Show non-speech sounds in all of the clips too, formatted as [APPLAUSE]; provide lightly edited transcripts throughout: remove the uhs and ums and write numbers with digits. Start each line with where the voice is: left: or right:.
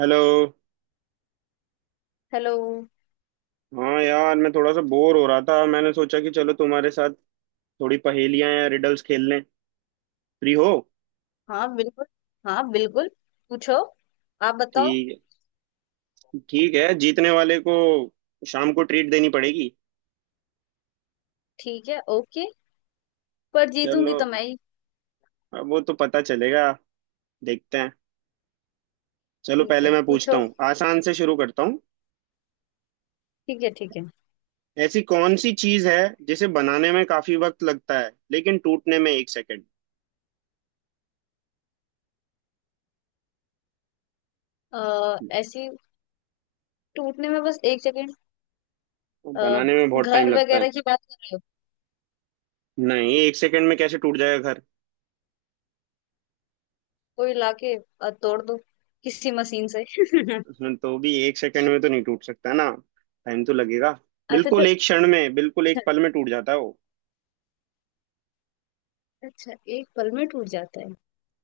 right: Hello.
left: Hello.
right: हाँ यार, मैं थोड़ा सा बोर हो रहा था। मैंने सोचा कि चलो तुम्हारे साथ थोड़ी पहेलियां या रिडल्स खेल लें। फ्री हो?
left: हाँ बिल्कुल। हाँ बिल्कुल। पूछो। आप बताओ।
right: ठीक है, ठीक है। जीतने वाले को शाम को ट्रीट देनी पड़ेगी।
left: ठीक है ओके। पर जीतूंगी
right: चलो,
left: तो मैं ही।
right: अब वो तो पता चलेगा, देखते हैं। चलो,
left: ठीक
right: पहले
left: है
right: मैं पूछता
left: पूछो।
right: हूँ, आसान से शुरू करता हूँ।
left: ठीक है ठीक है।
right: ऐसी कौन सी चीज है जिसे बनाने में काफी वक्त लगता है, लेकिन टूटने में एक सेकंड?
left: ऐसी टूटने में बस एक सेकेंड। अ,
right: बनाने में बहुत
left: घर
right: टाइम लगता है।
left: वगैरह की बात कर रहे हो।
right: नहीं, एक सेकंड में कैसे टूट जाएगा?
left: कोई लाके तोड़ दो किसी मशीन से। [LAUGHS]
right: उसमें तो भी एक सेकंड में तो नहीं टूट सकता ना, टाइम तो लगेगा।
left: अच्छा जो
right: बिल्कुल एक क्षण में, बिल्कुल एक पल में टूट जाता है वो।
left: अच्छा एक पल में टूट जाता है।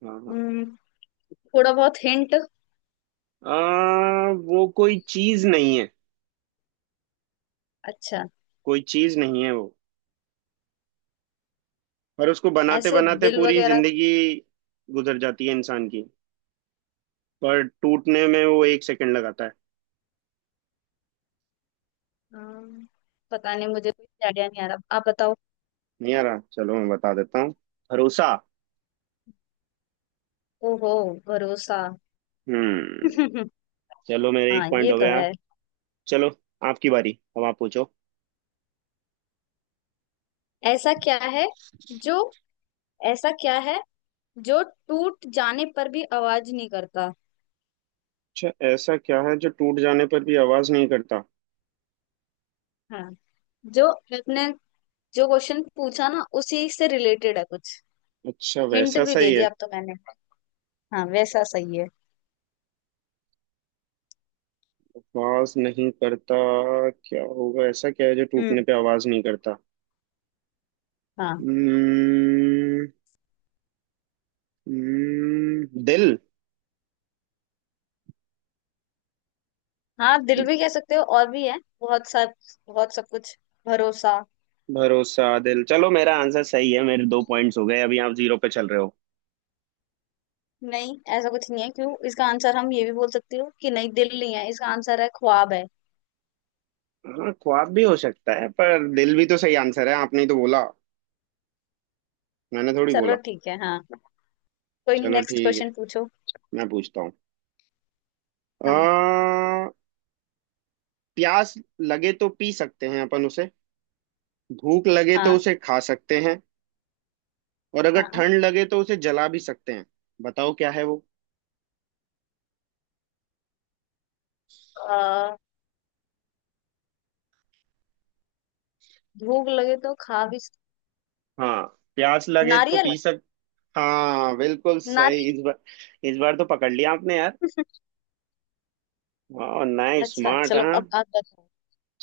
right: हाँ, हाँ।
left: हम्म, थोड़ा बहुत हिंट।
right: वो कोई चीज नहीं है।
left: अच्छा
right: कोई चीज नहीं है वो। पर उसको बनाते
left: ऐसे
right: बनाते
left: दिल
right: पूरी
left: वगैरह।
right: जिंदगी गुजर जाती है इंसान की, पर टूटने में वो एक सेकंड लगाता है।
left: अम, पता नहीं मुझे कोई आइडिया नहीं आ रहा। आप बताओ।
right: नहीं आ रहा? चलो मैं बता देता हूँ। भरोसा।
left: ओहो भरोसा।
right: हम्म।
left: [LAUGHS]
right: चलो, मेरे एक
left: हाँ
right: पॉइंट
left: ये
right: हो
left: तो
right: गया।
left: है।
right: चलो, आपकी बारी, अब आप पूछो।
left: ऐसा क्या है जो ऐसा क्या है जो टूट जाने पर भी आवाज नहीं करता।
right: अच्छा, ऐसा क्या है जो टूट जाने पर भी आवाज नहीं करता?
left: हाँ जो आपने जो क्वेश्चन पूछा ना उसी से रिलेटेड है कुछ।
right: अच्छा,
left: हिंट
right: वैसा
left: भी दे
right: सही है।
left: दिया अब तो मैंने। हाँ वैसा सही है।
right: आवाज नहीं करता। क्या होगा? ऐसा क्या है जो
left: हम्म।
right: टूटने पे आवाज नहीं करता?
left: हाँ
right: हम्म, दिल।
left: हाँ दिल भी कह सकते हो और भी है बहुत सब। बहुत सब कुछ। भरोसा।
right: भरोसा, दिल। चलो, मेरा आंसर सही है, मेरे दो पॉइंट्स हो गए, अभी आप जीरो पे चल रहे हो।
left: नहीं ऐसा कुछ नहीं है। क्यों इसका आंसर हम ये भी बोल सकते हो कि नहीं दिल नहीं है। इसका आंसर है ख्वाब है।
right: हाँ, ख्वाब भी हो सकता है, पर दिल भी तो सही आंसर है, आपने ही तो बोला। मैंने थोड़ी
left: चलो
right: बोला।
left: ठीक है हाँ। कोई नहीं,
right: चलो
left: नेक्स्ट
right: ठीक है,
left: क्वेश्चन पूछो।
right: मैं पूछता हूँ। अ,
left: हाँ।
right: प्यास लगे तो पी सकते हैं अपन उसे, भूख लगे तो
left: हाँ।
right: उसे खा सकते हैं, और अगर
left: हाँ।
right: ठंड लगे तो उसे जला भी सकते हैं। बताओ क्या है वो?
left: आ, भूख लगे तो खा भी सक-
right: हाँ, प्यास लगे तो
left: नारियल।
right: पी सक। हाँ, बिल्कुल सही
left: नारियल।
right: इस बार। इस बार तो पकड़ लिया आपने यार। वाह, नाइस,
left: अच्छा
right: स्मार्ट।
left: चलो
right: हाँ,
left: अब आप बताओ।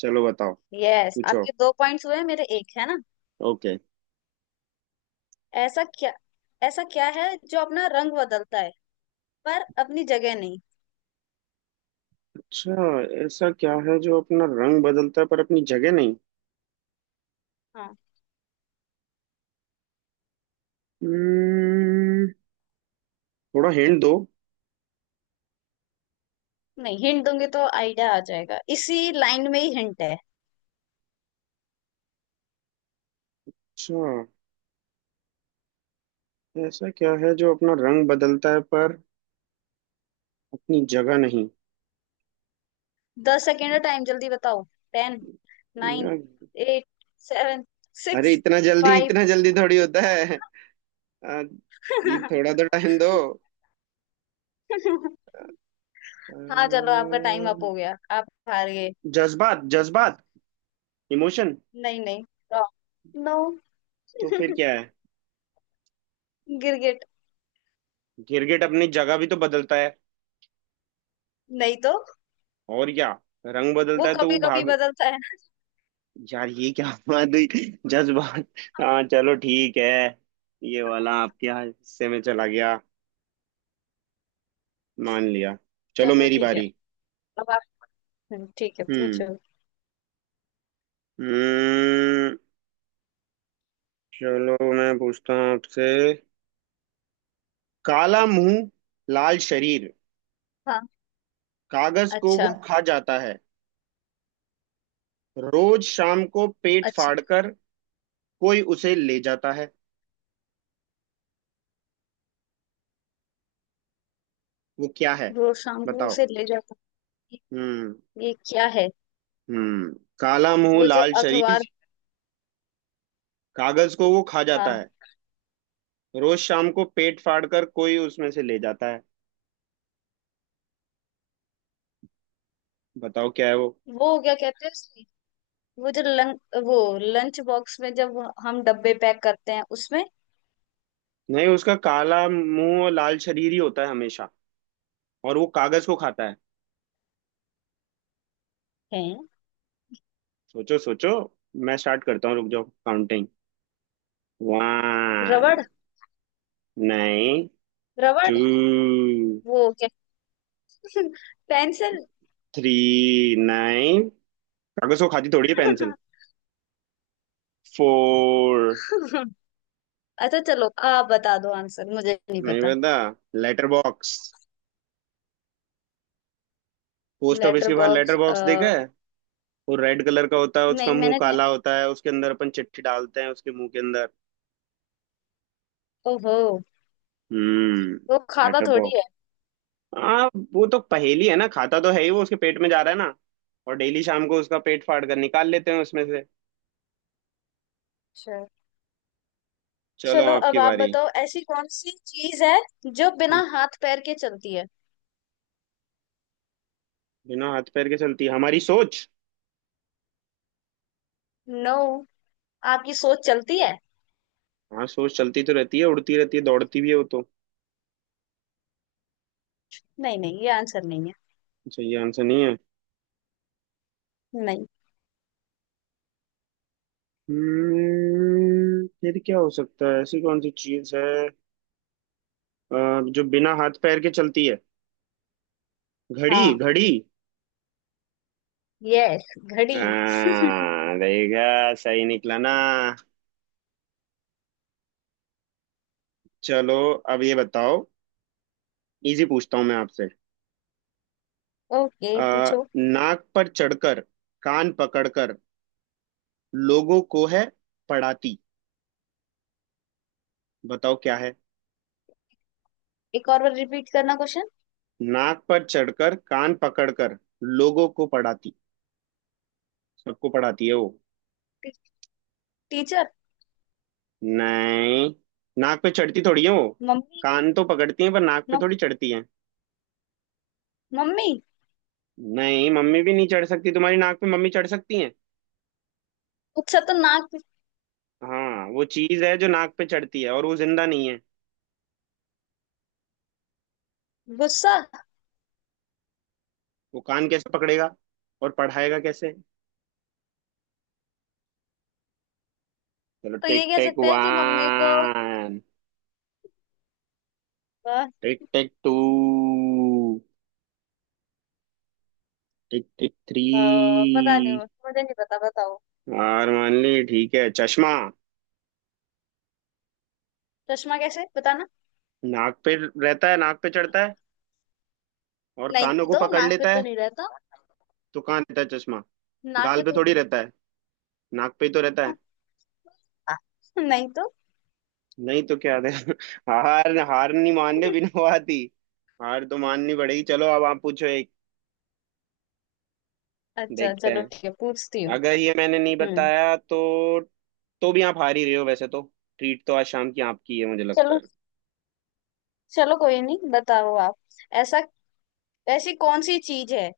right: चलो बताओ।
left: यस
right: पूछो।
left: आपके दो पॉइंट्स हुए मेरे एक है ना।
right: ओके।
left: ऐसा क्या ऐसा क्या है जो अपना रंग बदलता है पर अपनी जगह नहीं।
right: अच्छा, ऐसा क्या है जो अपना रंग बदलता है पर अपनी जगह नहीं?
left: हाँ।
right: हम्म, थोड़ा हिंट दो।
left: नहीं हिंट दूंगी तो आइडिया आ जाएगा, इसी लाइन में ही हिंट है।
right: अच्छा, ऐसा क्या है जो अपना रंग बदलता है पर अपनी जगह नहीं?
left: दस सेकेंड का टाइम, जल्दी बताओ। टेन, नाइन,
right: यार,
left: एट, सेवन,
right: अरे
left: सिक्स,
right: इतना जल्दी,
left: फाइव।
right: इतना जल्दी थोड़ी होता है। आ, ये थोड़ा तो टाइम दो।
left: [LAUGHS] हाँ चलो आपका टाइम अप
right: अम्म,
left: हो गया, आप हार गए।
right: जज्बात, जज्बात, इमोशन।
left: नहीं नहीं, रॉन्ग। नो।
right: तो फिर क्या
left: [LAUGHS]
right: है?
left: गिरगिट।
right: गिरगिट अपनी जगह भी तो बदलता है।
left: नहीं तो,
right: और क्या? रंग
left: वो
right: बदलता है तो
left: कभी
right: वो
left: कभी
right: भाग।
left: बदलता है ना।
right: यार ये क्या [LAUGHS] बात हुई? जज्बात। हाँ चलो ठीक है, ये वाला आपके यहाँ हिस्से में चला गया, मान लिया। चलो
left: चलो
right: मेरी
left: ठीक है
right: बारी।
left: अब आप। ठीक है
right: हम्म,
left: पूछो।
right: हम्म। चलो मैं पूछता हूँ आपसे। काला मुंह, लाल शरीर,
left: हाँ।
right: कागज को वो
left: अच्छा।
right: खा जाता है, रोज शाम को पेट
left: अच्छा।
right: फाड़कर कोई उसे ले जाता है। वो क्या है?
left: रोज शाम को
right: बताओ।
left: उसे ले जाता हूँ।
right: हम्म,
left: ये क्या है।
right: हम्म। काला मुंह,
left: वो जो
right: लाल
left: अखबार।
right: शरीर, कागज को वो खा जाता
left: हाँ।
right: है, रोज शाम को पेट फाड़ कर कोई उसमें से ले जाता है। बताओ क्या है वो?
left: वो क्या कहते हैं उसमें, वो जो लं, वो लंच बॉक्स में जब हम डब्बे पैक करते हैं उसमें
right: नहीं, उसका काला मुंह और लाल शरीर ही होता है हमेशा, और वो कागज को खाता है।
left: है।
right: सोचो, सोचो। मैं स्टार्ट करता हूँ, रुक जाओ, काउंटिंग। वन,
left: रबड़।
right: नाइन,
left: रबड़।
right: टू,
left: वो क्या [LAUGHS] पेंसिल।
right: Three, nine. कागज को खाती थोड़ी है पेंसिल।
left: [LAUGHS]
right: फोर।
left: अच्छा चलो आप बता दो, आंसर मुझे नहीं
right: नहीं
left: पता।
right: पता? Letter box. Post office
left: letter
right: के बाहर
left: बॉक्स।
right: लेटर बॉक्स देखा? वो रेड कलर का होता है, उसका
left: नहीं
right: मुंह
left: मैंने
right: काला होता है, उसके अंदर अपन चिट्ठी डालते हैं, उसके मुंह के अंदर।
left: ओहो
right: हम्म।
left: वो खाता
right: लेटर
left: थोड़ी
right: बॉक्स।
left: है।
right: हाँ, वो तो पहेली है ना, खाता तो है ही, वो उसके पेट में जा रहा है ना, और डेली शाम को उसका पेट फाड़ कर निकाल लेते हैं उसमें से।
left: अच्छा
right: चलो,
left: चलो अब
right: आपकी
left: आप
right: बारी।
left: बताओ, ऐसी कौन सी चीज है जो बिना हाथ पैर के चलती है।
right: बिना हाथ पैर के चलती है हमारी सोच।
left: नो आपकी सोच चलती है।
right: हाँ, सोच चलती तो रहती है, उड़ती रहती है, दौड़ती भी है वो तो।
left: नहीं नहीं ये आंसर नहीं है।
right: अच्छा, ये आंसर नहीं है।
left: नहीं।
right: हम्म, फिर क्या हो सकता है? ऐसी कौन सी चीज है, अ, जो बिना हाथ पैर के चलती है? घड़ी,
left: हाँ
right: घड़ी।
left: यस घड़ी।
right: हाँ, देखा, सही निकला ना। चलो अब ये बताओ, इजी पूछता हूँ मैं आपसे।
left: ओके पूछो।
right: नाक पर चढ़कर, कान पकड़कर, लोगों को है पढ़ाती। बताओ क्या है?
left: एक और बार रिपीट करना क्वेश्चन।
right: नाक पर चढ़कर, कान पकड़कर लोगों को पढ़ाती, सबको पढ़ाती है वो।
left: T, teacher.
right: नहीं, नाक पे चढ़ती थोड़ी है वो।
left: मम्मी।
right: कान तो पकड़ती है, पर नाक पे
left: मम्मी।
right: थोड़ी चढ़ती है।
left: मम्मी।
right: नहीं, मम्मी भी नहीं चढ़ सकती तुम्हारी नाक पे। मम्मी चढ़ सकती है?
left: गुस्सा तो नाक पे-
right: हाँ, वो चीज है जो नाक पे चढ़ती है और वो जिंदा नहीं है।
left: गुस्सा।
right: वो कान कैसे पकड़ेगा और पढ़ाएगा कैसे? चलो,
left: तो ये
right: टिक
left: कह
right: टिक
left: सकते हैं कि मम्मी को
right: वन,
left: अ,
right: tick tick two, tick tick three.
left: पता नहीं मुझे नहीं पता बताओ।
right: हार मान ली? ठीक है, चश्मा।
left: चश्मा कैसे बताना।
right: नाक पे रहता है, नाक पे चढ़ता है, और
left: नहीं
right: कानों को
left: तो
right: पकड़
left: नाक पे
right: लेता
left: तो
right: है।
left: नहीं रहता।
right: तो कहाँ रहता है चश्मा?
left: नाक
right: गाल
left: पे
right: पे थोड़ी
left: थोड़ी।
right: रहता है, नाक पे ही तो रहता है।
left: [LAUGHS] नहीं तो।
right: नहीं तो क्या दे [LAUGHS] हार, हार नहीं मानने, बिना
left: [LAUGHS]
right: बात ही। हार तो माननी पड़ेगी। चलो, अब आप पूछो एक,
left: अच्छा
right: देखते
left: चलो
right: हैं।
left: ठीक है पूछती हूँ।
right: अगर ये मैंने नहीं
left: हम्म।
right: बताया तो भी आप हार ही रहे हो वैसे तो। ट्रीट तो आज शाम की आपकी है मुझे लगता
left: चलो।
right: है।
left: चलो कोई नहीं बताओ आप। ऐसा ऐसी कौन सी चीज है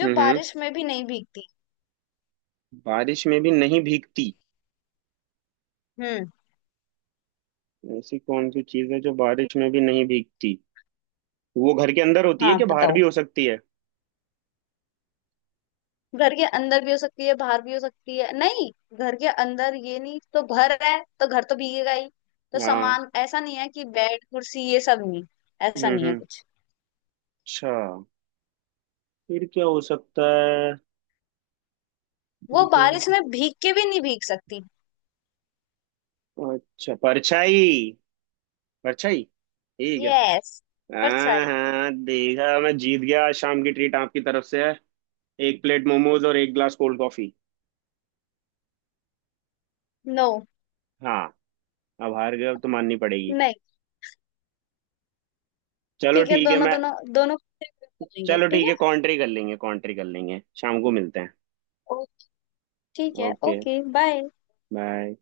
left: जो
right: हम्म,
left: बारिश में भी नहीं भीगती।
right: बारिश में भी नहीं भीगती।
left: हम्म।
right: ऐसी कौन सी चीज है जो बारिश में भी नहीं भीगती? वो घर के अंदर होती है
left: हाँ
right: कि बाहर भी
left: बताओ।
right: हो सकती है?
left: घर के अंदर भी हो सकती है बाहर भी हो सकती है। नहीं घर के अंदर ये नहीं तो घर है तो घर तो भीगेगा ही। तो
right: हाँ।
left: सामान ऐसा नहीं है कि बेड कुर्सी ये सब नहीं। ऐसा
right: हम्म,
left: नहीं है
right: हम्म।
left: कुछ।
right: अच्छा, फिर क्या हो सकता है?
left: वो
right: फिर क्या हो
left: बारिश में भीग के भी नहीं भीग सकती।
right: सकता? अच्छा, परछाई। परछाई, ठीक है।
left: यस
right: हाँ,
left: परछाई।
right: हाँ, देखा, मैं जीत गया। आज शाम की ट्रीट आपकी तरफ से है। एक प्लेट मोमोज और एक ग्लास कोल्ड कॉफी।
left: नो।
right: हाँ, अब हार गए, अब तो माननी पड़ेगी।
left: नहीं।
right: चलो
left: ठीक है
right: ठीक है,
left: दोनों
right: मैं।
left: दोनों दोनों को सेपरेट कर लेंगे
right: चलो
left: ठीक
right: ठीक
left: है।
right: है, कॉन्ट्री कर लेंगे, कॉन्ट्री कर लेंगे, शाम को मिलते हैं।
left: ओ, ठीक है
right: ओके,
left: ओके बाय।
right: बाय।